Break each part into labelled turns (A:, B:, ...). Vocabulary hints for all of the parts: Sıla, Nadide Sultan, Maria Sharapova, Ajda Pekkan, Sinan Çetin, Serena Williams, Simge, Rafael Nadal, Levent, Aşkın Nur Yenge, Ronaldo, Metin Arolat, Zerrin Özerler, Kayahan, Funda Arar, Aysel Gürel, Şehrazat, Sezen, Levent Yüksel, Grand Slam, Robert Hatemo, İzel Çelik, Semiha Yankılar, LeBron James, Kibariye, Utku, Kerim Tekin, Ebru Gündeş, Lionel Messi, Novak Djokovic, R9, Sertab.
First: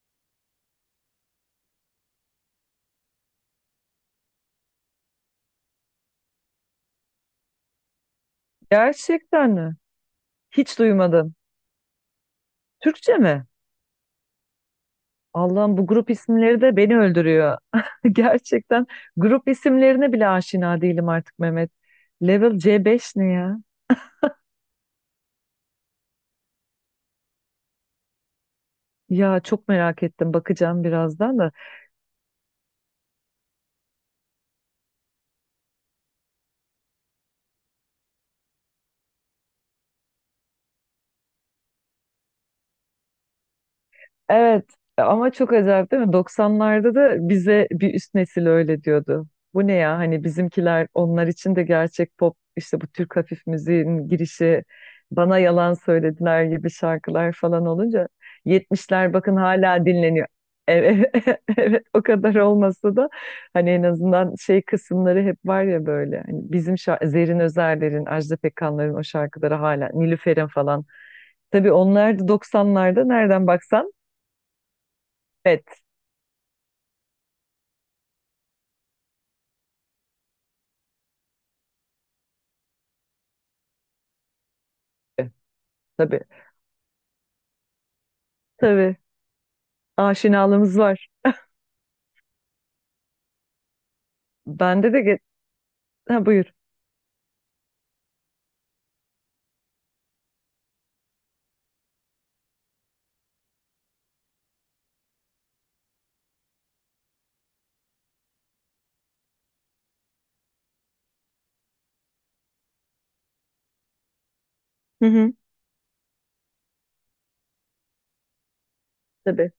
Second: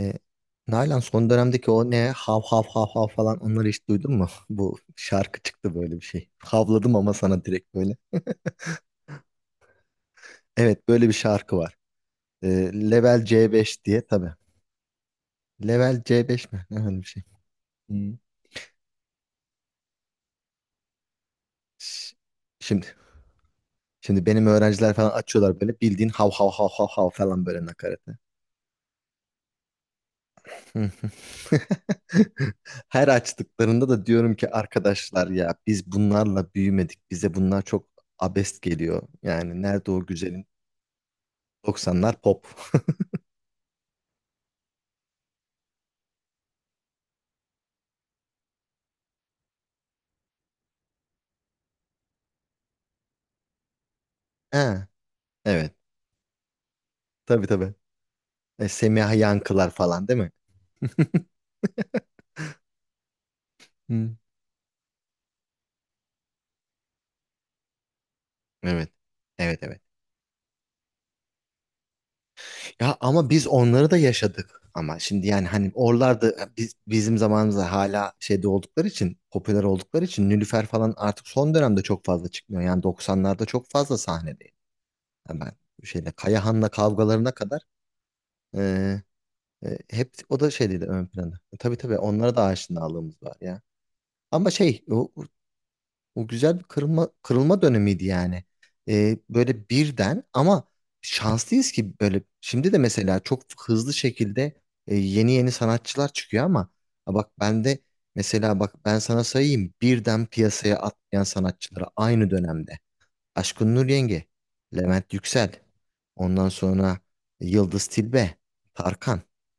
A: E, Nalan son dönemdeki o ne hav hav hav hav falan onları hiç duydun mu? Bu şarkı çıktı böyle bir şey. Havladım ama sana direkt böyle.
B: Gerçekten mi? Hiç
A: Evet böyle bir
B: duymadım.
A: şarkı var. E,
B: Türkçe
A: Level
B: mi?
A: C5 diye tabii.
B: Allah'ım bu
A: Level
B: grup
A: C5
B: isimleri
A: mi?
B: de
A: Ne
B: beni
A: öyle bir şey.
B: öldürüyor.
A: Hmm.
B: Gerçekten grup isimlerine bile aşina değilim artık Mehmet.
A: Ş-
B: Level
A: Şimdi
B: C5 ne ya?
A: şimdi benim öğrenciler falan açıyorlar böyle bildiğin hav hav hav hav hav falan böyle nakaratı.
B: Ya çok merak ettim
A: Hı
B: bakacağım
A: hı.
B: birazdan da.
A: Her açtıklarında da diyorum ki arkadaşlar ya biz bunlarla büyümedik. Bize bunlar çok abest geliyor. Yani nerede o güzelin 90'lar pop.
B: Evet, ama çok acayip değil mi? Doksanlarda da bize bir üst nesil öyle diyordu. Bu ne ya, hani bizimkiler onlar için de gerçek pop, işte bu Türk hafif müziğin girişi
A: Ha,
B: bana yalan
A: evet.
B: söylediler gibi şarkılar
A: Tabii
B: falan
A: tabii.
B: olunca. 70'ler
A: Semiha
B: bakın
A: Yankılar
B: hala
A: falan değil
B: dinleniyor.
A: mi?
B: Evet, evet o kadar olmasa da hani en
A: Hı.
B: azından şey kısımları hep var ya, böyle hani bizim şarkı, Zerrin Özerler'in, Ajda
A: Evet.
B: Pekkan'ların o şarkıları
A: Evet evet.
B: hala, Nilüfer'in falan. Tabii onlar da
A: Ya
B: doksanlarda
A: ama biz
B: nereden
A: onları
B: baksan
A: da yaşadık. Ama şimdi yani hani
B: evet.
A: oralarda bizim zamanımızda hala şeyde oldukları için popüler oldukları için Nilüfer falan artık son dönemde çok fazla çıkmıyor. Yani 90'larda çok fazla sahnedeydi. Yani ben şeyde
B: Tabii,
A: Kayahan'la kavgalarına kadar
B: tabii.
A: e, hep o da
B: Aşinalığımız
A: şeydi ön
B: var.
A: planda. Tabii tabii onlara da aşinalığımız var ya. Ama şey
B: Bende de
A: o.
B: ge-
A: O
B: ha, buyur.
A: güzel bir kırılma dönemiydi yani. Böyle birden ama şanslıyız ki böyle şimdi de mesela çok hızlı şekilde yeni yeni sanatçılar çıkıyor ama ha bak ben de mesela bak ben sana sayayım birden piyasaya atlayan sanatçıları aynı dönemde. Aşkın Nur Yenge,
B: Hı
A: Levent
B: hı,
A: Yüksel, ondan sonra Yıldız Tilbe, Tarkan.
B: tabii.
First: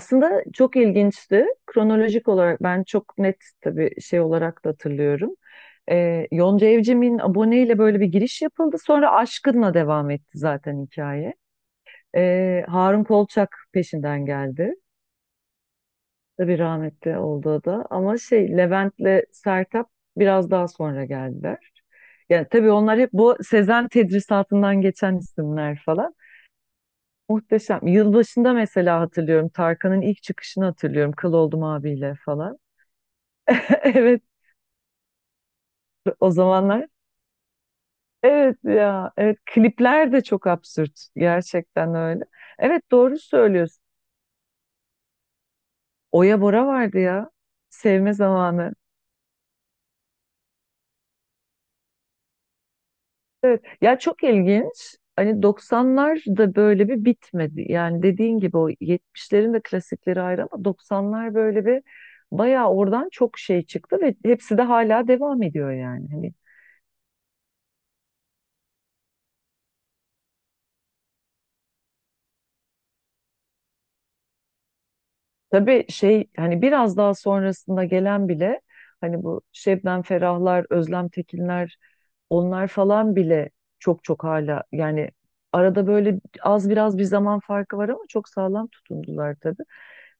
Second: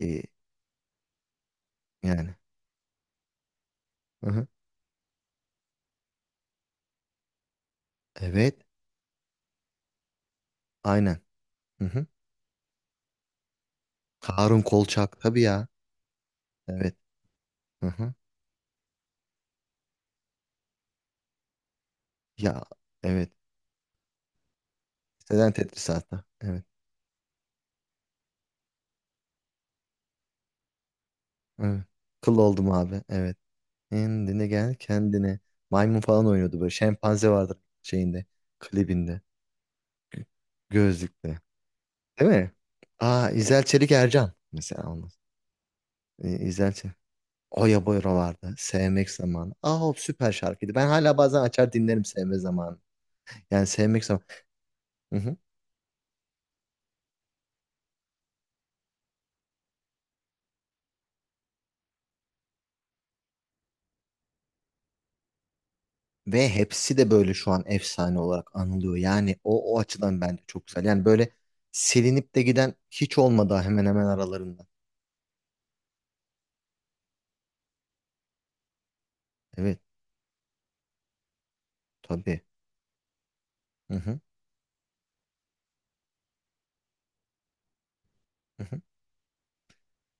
A: Ee,
B: çok ilginçti. Kronolojik
A: yani.
B: olarak ben çok net tabii şey
A: Hı hı.
B: olarak da hatırlıyorum. Yonca Evcimik'in aboneyle böyle bir giriş
A: Evet,
B: yapıldı. Sonra Aşkın'la devam etti zaten
A: aynen.
B: hikaye.
A: Hı hı.
B: Harun Kolçak peşinden
A: Harun
B: geldi.
A: Kolçak tabii ya.
B: Tabii
A: Evet.
B: rahmetli oldu o
A: Hı
B: da.
A: hı.
B: Ama şey, Levent'le Sertab biraz daha sonra geldiler. Yani
A: Ya
B: tabii onlar hep
A: evet.
B: bu Sezen tedrisatından geçen
A: Selen
B: isimler
A: Tetris
B: falan.
A: hatta. Evet.
B: Muhteşem. Yılbaşında mesela hatırlıyorum. Tarkan'ın ilk çıkışını hatırlıyorum. Kıl oldum
A: Evet.
B: abiyle
A: Kıl
B: falan.
A: oldum abi. Evet.
B: Evet,
A: Kendine gel kendine. Maymun falan
B: o
A: oynuyordu böyle.
B: zamanlar.
A: Şempanze vardır şeyinde.
B: Evet ya.
A: Klibinde.
B: Evet, klipler de çok absürt.
A: Gözlükte.
B: Gerçekten öyle.
A: Değil mi?
B: Evet, doğru
A: Aa İzel
B: söylüyorsun.
A: Çelik Ercan. Mesela onun.
B: Oya Bora
A: İzel Çelik.
B: vardı ya.
A: Oya
B: Sevme
A: Boyra vardı.
B: zamanı.
A: Sevmek zamanı. Aa o süper şarkıydı. Ben hala bazen açar dinlerim sevme zamanı. Yani
B: Ya
A: sevmek zamanı.
B: çok ilginç. Hani 90'lar da böyle bir bitmedi. Yani dediğin gibi o 70'lerin de klasikleri ayrı ama 90'lar böyle bir bayağı oradan çok şey çıktı ve hepsi de hala devam ediyor yani. Hani
A: Ve hepsi de böyle şu an efsane olarak anılıyor. Yani o açıdan bence çok güzel. Yani böyle silinip de giden hiç olmadı hemen hemen aralarında.
B: tabii şey, hani biraz daha sonrasında gelen bile, hani bu
A: Evet
B: Şebnem Ferahlar, Özlem Tekinler,
A: tabii.
B: onlar falan bile
A: Hı
B: çok
A: hı,
B: çok hala yani, arada böyle az biraz bir zaman farkı var ama çok
A: hı
B: sağlam
A: hı.
B: tutundular tabii.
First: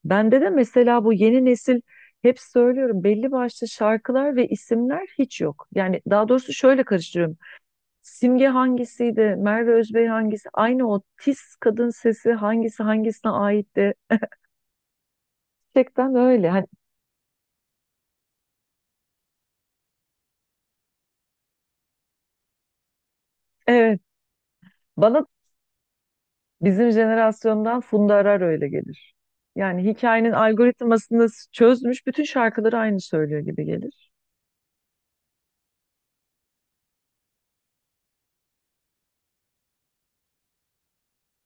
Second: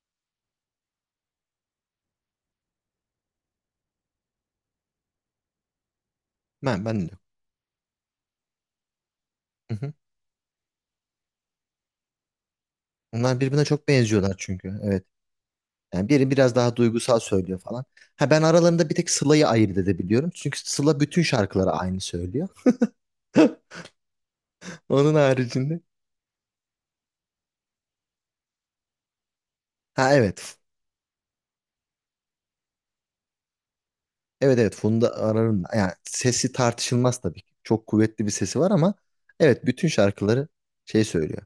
B: Bende de mesela bu yeni nesil, hep söylüyorum, belli başlı şarkılar ve isimler hiç yok. Yani daha doğrusu şöyle
A: Ben de.
B: karıştırıyorum. Simge hangisiydi, Merve
A: Hı hı.
B: Özbey hangisi, aynı o tiz kadın sesi hangisi hangisine
A: Onlar birbirine çok
B: aitti.
A: benziyorlar çünkü. Evet. Yani
B: Gerçekten
A: biri
B: öyle.
A: biraz
B: Hani,
A: daha duygusal söylüyor falan. Ha ben aralarında bir tek Sıla'yı ayırt edebiliyorum. Çünkü Sıla bütün şarkıları aynı söylüyor.
B: evet.
A: Onun
B: Bana
A: haricinde.
B: bizim jenerasyondan Funda Arar öyle gelir. Yani
A: Ha
B: hikayenin
A: evet.
B: algoritmasını çözmüş, bütün şarkıları aynı söylüyor gibi gelir.
A: Evet evet Funda Arar'ın yani sesi tartışılmaz tabii ki. Çok kuvvetli bir sesi var ama evet bütün şarkıları şey söylüyor.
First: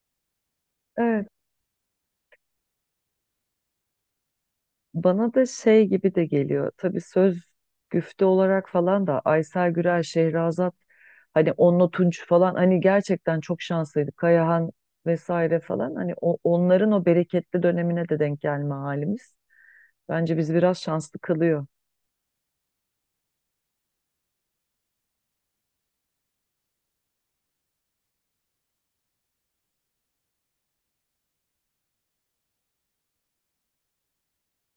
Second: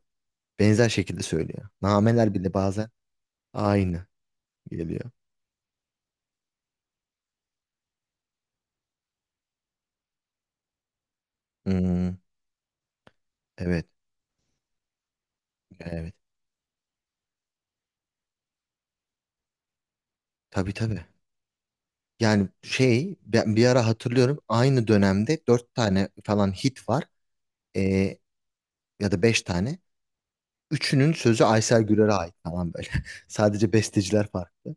A: Benzer şekilde
B: Evet.
A: söylüyor. Nameler bile bazen aynı geliyor.
B: Bana da şey gibi de geliyor. Tabii söz, güfte olarak falan da Aysel Gürel, Şehrazat, hani Onno
A: Hmm,
B: Tunç falan, hani gerçekten çok
A: evet
B: şanslıydı. Kayahan vesaire falan,
A: evet.
B: hani onların o bereketli dönemine de denk gelme halimiz. Bence bizi
A: Tabii
B: biraz
A: tabii.
B: şanslı kılıyor
A: Yani şey ben bir ara hatırlıyorum aynı dönemde dört tane falan hit var. Ee, ya da beş tane. Üçünün sözü Aysel Gürer'e ait falan böyle. Sadece besteciler farklı.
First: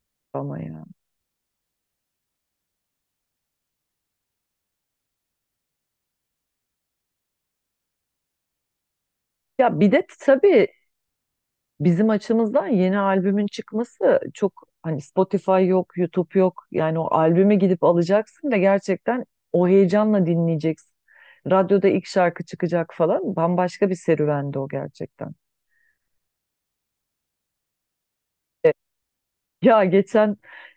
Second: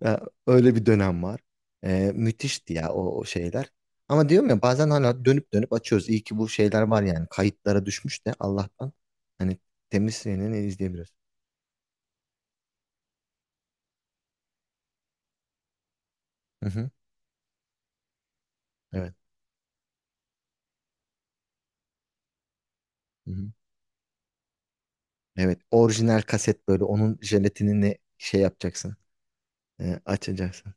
A: Ya,
B: ama
A: öyle
B: ya.
A: bir dönem var. Müthişti ya o şeyler. Ama diyorum ya bazen hala dönüp dönüp açıyoruz. İyi ki bu şeyler var yani. Kayıtlara düşmüş de Allah'tan. Hani
B: Ya bir de
A: temiz sineğini
B: tabii
A: izleyebiliyoruz.
B: bizim açımızdan yeni albümün çıkması çok, hani Spotify yok, YouTube yok.
A: Hı hı.
B: Yani o albümü gidip alacaksın ve
A: Evet.
B: gerçekten o heyecanla dinleyeceksin. Radyoda ilk şarkı çıkacak
A: Hı
B: falan.
A: hı.
B: Bambaşka bir serüvendi o gerçekten.
A: Evet. Orijinal kaset böyle. Onun jelatinini şey yapacaksın.
B: Ya
A: Ee,
B: geçen
A: açacaksın.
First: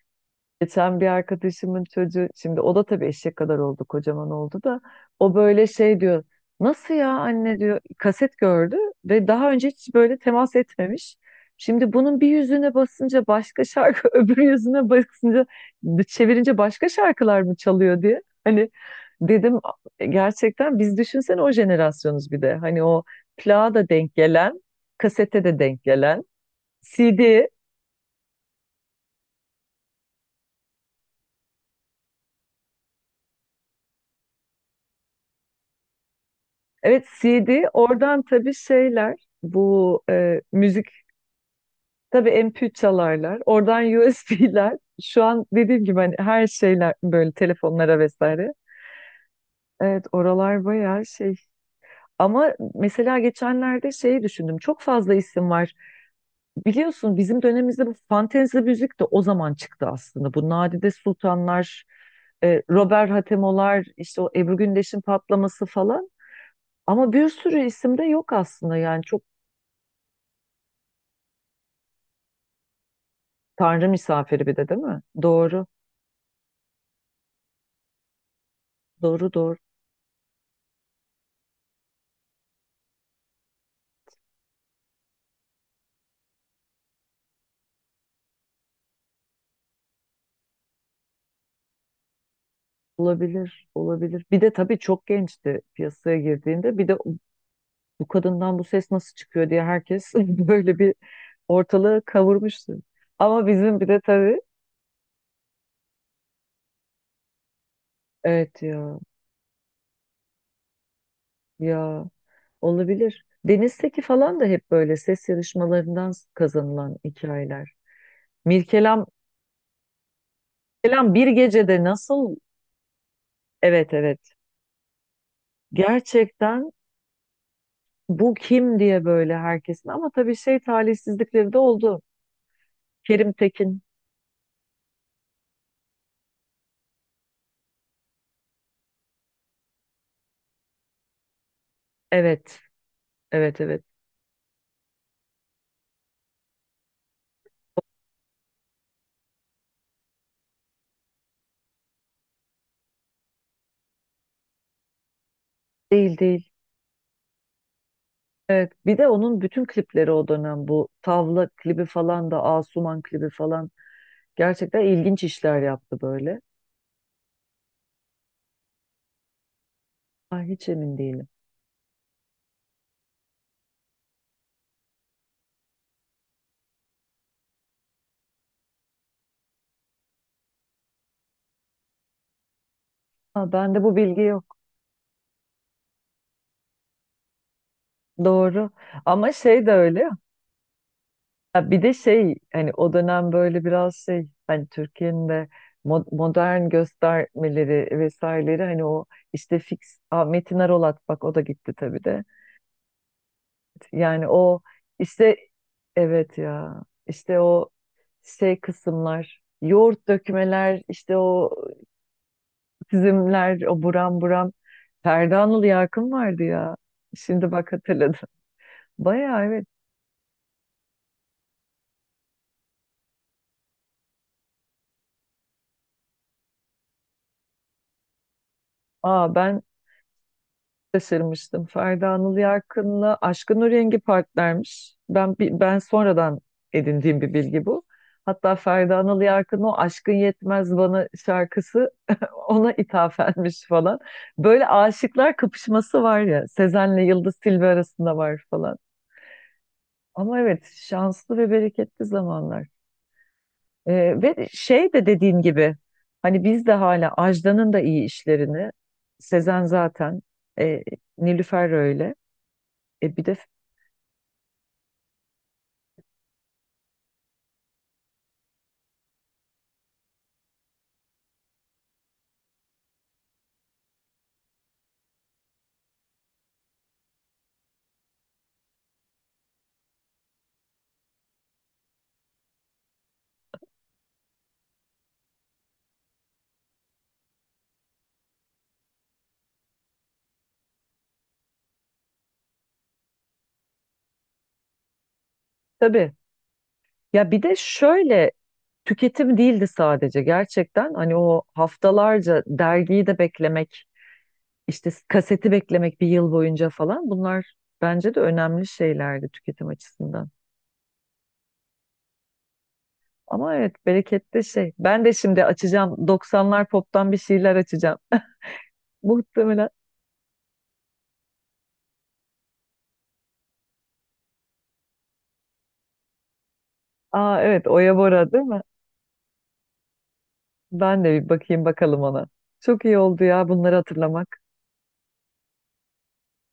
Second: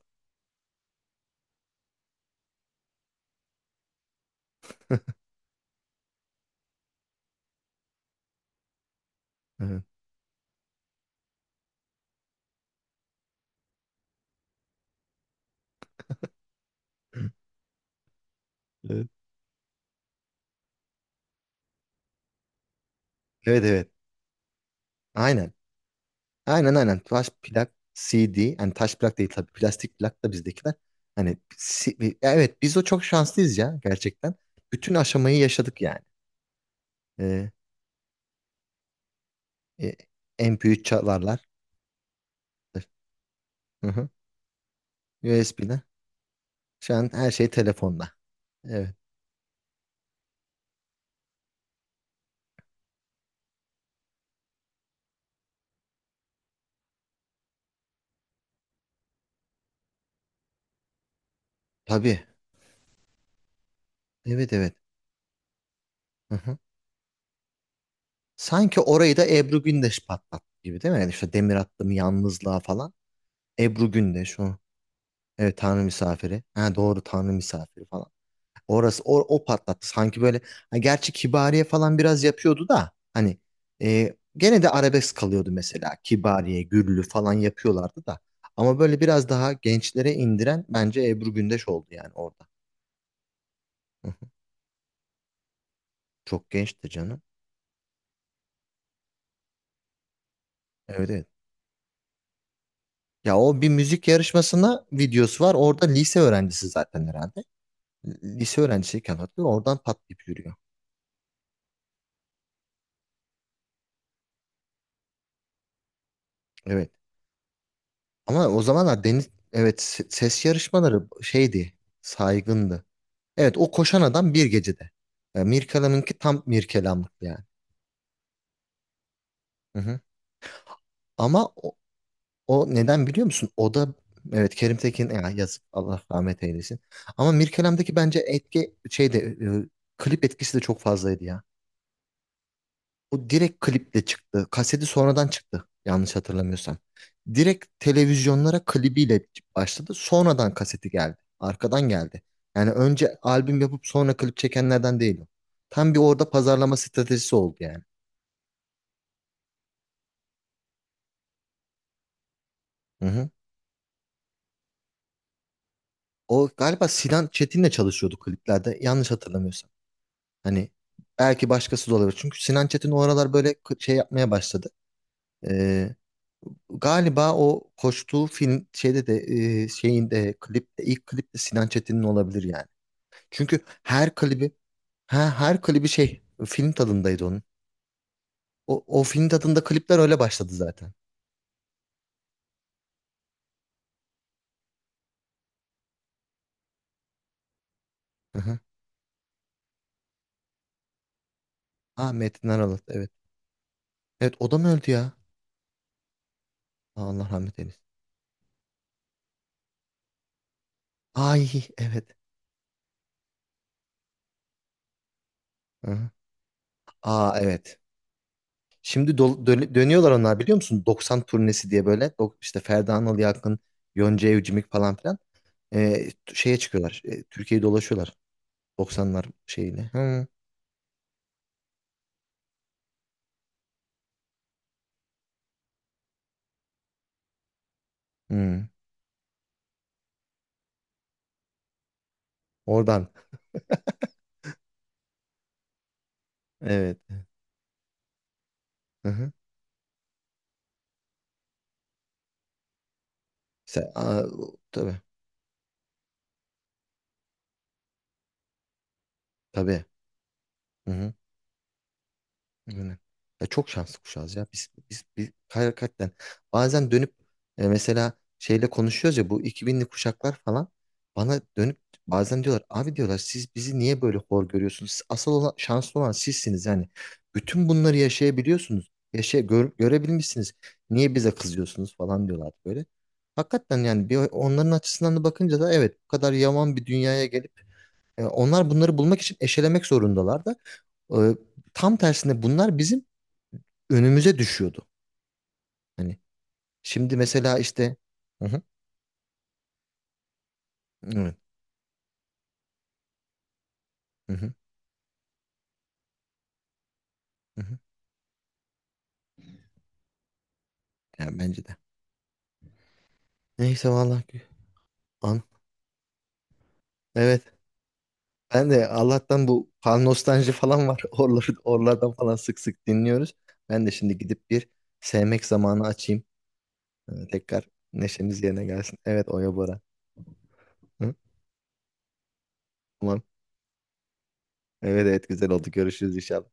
B: Geçen bir arkadaşımın çocuğu, şimdi o da tabii eşek kadar oldu, kocaman oldu da o böyle şey diyor, nasıl ya anne diyor, kaset gördü ve daha önce
A: Evet.
B: hiç böyle temas etmemiş. Şimdi bunun bir yüzüne basınca başka şarkı, öbür yüzüne basınca, çevirince başka şarkılar mı çalıyor diye. Hani
A: Evet.
B: dedim, gerçekten biz düşünsene o jenerasyonuz bir de. Hani o
A: Evet
B: plağa
A: evet.
B: da denk gelen, kasete
A: Aynen.
B: de denk gelen,
A: Aynen aynen. Taş
B: CD.
A: plak CD. Hani taş plak değil tabii. Plastik plak da bizdekiler. Hani evet biz o çok şanslıyız ya gerçekten. Bütün aşamayı yaşadık yani.
B: Evet,
A: Ee,
B: CD oradan tabii şeyler,
A: e,
B: bu
A: MP3
B: müzik,
A: çalarlar.
B: tabii MP3 çalarlar oradan,
A: Hı hı.
B: USB'ler şu an
A: USB'ler.
B: dediğim gibi, hani her şeyler
A: Şu an her
B: böyle
A: şey
B: telefonlara
A: telefonda.
B: vesaire.
A: Evet.
B: Evet, oralar bayağı şey, ama mesela geçenlerde şeyi düşündüm, çok fazla isim var biliyorsun bizim dönemimizde. Bu fantezi müzik de o zaman çıktı aslında, bu Nadide Sultanlar,
A: Tabii.
B: Robert Hatemo'lar, işte o
A: Evet
B: Ebru
A: evet.
B: Gündeş'in patlaması falan,
A: Hı hı.
B: ama bir sürü isim de yok aslında
A: Sanki
B: yani
A: orayı
B: çok.
A: da Ebru Gündeş patlattı gibi değil mi? Yani işte demir attım yalnızlığa falan.
B: Tanrı
A: Ebru Gündeş
B: misafiri bir
A: o.
B: de değil mi?
A: Evet
B: Doğru.
A: Tanrı misafiri. Ha doğru Tanrı misafiri. Orası o,
B: Doğru
A: o
B: doğru.
A: patlattı. Sanki böyle ha, gerçi Kibariye falan biraz yapıyordu da hani gene de arabesk kalıyordu mesela. Kibariye, Güllü falan yapıyorlardı da. Ama böyle biraz daha gençlere indiren bence Ebru Gündeş oldu yani orada.
B: Olabilir.
A: Hı hı.
B: Olabilir. Bir de tabii çok gençti piyasaya
A: Çok
B: girdiğinde. Bir
A: gençti
B: de
A: canım.
B: bu kadından bu ses nasıl çıkıyor diye herkes böyle bir
A: Evet evet.
B: ortalığı kavurmuştu.
A: Ya
B: Ama
A: o bir
B: bizim bir de
A: müzik
B: tabii
A: yarışmasına videosu var. Orada lise öğrencisi zaten herhalde. Lise
B: evet ya,
A: öğrencisiyken hatırlıyorum. Oradan patlayıp yürüyor.
B: ya olabilir. Deniz Seki falan da hep böyle ses yarışmalarından
A: Evet.
B: kazanılan hikayeler.
A: Ama o zamanlar
B: Mirkelam
A: deniz evet ses yarışmaları
B: Mirkelam bir
A: şeydi.
B: gecede nasıl,
A: Saygındı. Evet o
B: evet
A: koşan
B: evet,
A: adam bir gecede. Mirkelam'ınki tam
B: gerçekten
A: Mirkelamlık yani.
B: bu kim diye böyle
A: Hı
B: herkesin,
A: hı.
B: ama tabii şey,
A: Ama
B: talihsizlikleri de
A: o,
B: oldu.
A: o neden biliyor
B: Kerim
A: musun? O
B: Tekin.
A: da evet Kerim Tekin ya yazık Allah rahmet eylesin. Ama Mirkelam'daki bence etki şeyde klip etkisi de çok fazlaydı ya.
B: Evet.
A: O direkt
B: Evet evet.
A: kliple çıktı. Kaseti sonradan çıktı yanlış hatırlamıyorsam. Direkt televizyonlara klibiyle başladı. Sonradan kaseti geldi. Arkadan geldi. Yani önce albüm yapıp sonra klip çekenlerden değil o. Tam bir
B: Değil
A: orada
B: değil.
A: pazarlama stratejisi oldu yani.
B: Evet. Bir de onun bütün klipleri o dönem bu. Tavla klibi falan da, Asuman
A: Hı hı.
B: klibi falan. Gerçekten ilginç işler yaptı böyle.
A: O galiba Sinan Çetin'le çalışıyordu kliplerde. Yanlış hatırlamıyorsam.
B: Ay hiç
A: Hani
B: emin değilim.
A: belki başkası da olabilir. Çünkü Sinan Çetin o aralar böyle şey yapmaya başladı. Ee, galiba o koştuğu film şeyde de şeyinde klipte ilk klip de Sinan Çetin'in olabilir yani.
B: Ha,
A: Çünkü
B: bende bu bilgi yok.
A: her klibi şey film tadındaydı onun.
B: Doğru.
A: O film
B: Ama
A: tadında
B: şey de
A: klipler
B: öyle ya.
A: öyle başladı zaten.
B: Ha, bir de şey, hani o dönem böyle biraz şey, hani Türkiye'nin de modern göstermeleri
A: Hı hı.
B: vesaireleri, hani o işte fix. Aa, Metin Arolat, bak o da gitti tabii
A: Ha
B: de.
A: Metin Aralat evet.
B: Yani
A: Evet o da
B: o
A: mı öldü ya?
B: işte, evet ya,
A: Allah
B: işte
A: rahmet
B: o
A: eylesin.
B: şey kısımlar, yoğurt dökmeler, işte o
A: Ay evet.
B: çizimler o buram buram. Ferda Anıl
A: Hı hı.
B: Yakın vardı ya.
A: Aa
B: Şimdi bak
A: evet.
B: hatırladım.
A: Şimdi
B: Bayağı evet.
A: dönüyorlar onlar biliyor musun? 90 turnesi diye böyle işte Ferda Anıl Yakın, Yonca Evcimik falan filan şeye çıkıyorlar. Türkiye'yi dolaşıyorlar doksanlar
B: Aa ben
A: şeyini. Hı,
B: şaşırmıştım. Ferdi Anıl Yarkın'la Aşkın O Rengi partnermiş. Ben sonradan edindiğim bir bilgi bu. Hatta
A: hı.
B: Ferdi Anıl Yarkın, o Aşkın Yetmez Bana şarkısı ona
A: Oradan.
B: ithafenmiş falan. Böyle aşıklar kapışması var ya,
A: Evet.
B: Sezen'le Yıldız Tilbe arasında var falan.
A: Hı hı.
B: Ama evet, şanslı ve bereketli zamanlar.
A: Aa,
B: Ve şey
A: tabii.
B: de dediğin gibi, hani biz de hala Ajda'nın da iyi işlerini, Sezen
A: Tabii.
B: zaten, e,
A: Hı hı.
B: Nilüfer öyle.
A: Yani.
B: E bir de
A: Ya çok şanslı kuşağız ya. Biz hakikaten bazen dönüp mesela şeyle konuşuyoruz ya bu 2000'li kuşaklar falan bana dönüp bazen diyorlar abi diyorlar siz bizi niye böyle hor görüyorsunuz? Siz asıl olan, şanslı olan sizsiniz yani. Bütün bunları yaşayabiliyorsunuz. Yaşa, görebilmişsiniz. Niye bize kızıyorsunuz falan diyorlar böyle. Hakikaten yani bir onların açısından da bakınca da evet bu kadar yaman bir dünyaya gelip onlar bunları bulmak için eşelemek zorundalar da e, tam tersine bunlar bizim önümüze düşüyordu.
B: tabii.
A: Hani şimdi
B: Ya bir de
A: mesela işte
B: şöyle,
A: hı hı,
B: tüketim değildi sadece gerçekten. Hani
A: evet,
B: o haftalarca dergiyi de beklemek,
A: hı hı,
B: işte kaseti beklemek bir yıl boyunca falan, bunlar
A: hı hı.
B: bence de önemli şeylerdi tüketim açısından.
A: Yani bence de.
B: Ama evet,
A: Neyse vallahi
B: bereketli şey. Ben de
A: an
B: şimdi açacağım, 90'lar pop'tan bir
A: evet
B: şeyler açacağım.
A: ben de Allah'tan
B: Muhtemelen.
A: bu pan nostalji falan var. Oralardan falan sık sık dinliyoruz. Ben de şimdi gidip bir sevmek zamanı açayım.
B: Aa evet,
A: Tekrar
B: Oya Bora
A: neşemiz
B: değil mi?
A: yerine gelsin. Evet Oya Bora.
B: Ben
A: Hı?
B: de bir bakayım bakalım ona. Çok iyi
A: Tamam.
B: oldu ya bunları hatırlamak.
A: Evet evet güzel oldu. Görüşürüz inşallah.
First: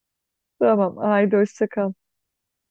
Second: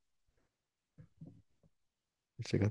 B: Tamam, haydi hoşça kal.
A: Hoşça kal.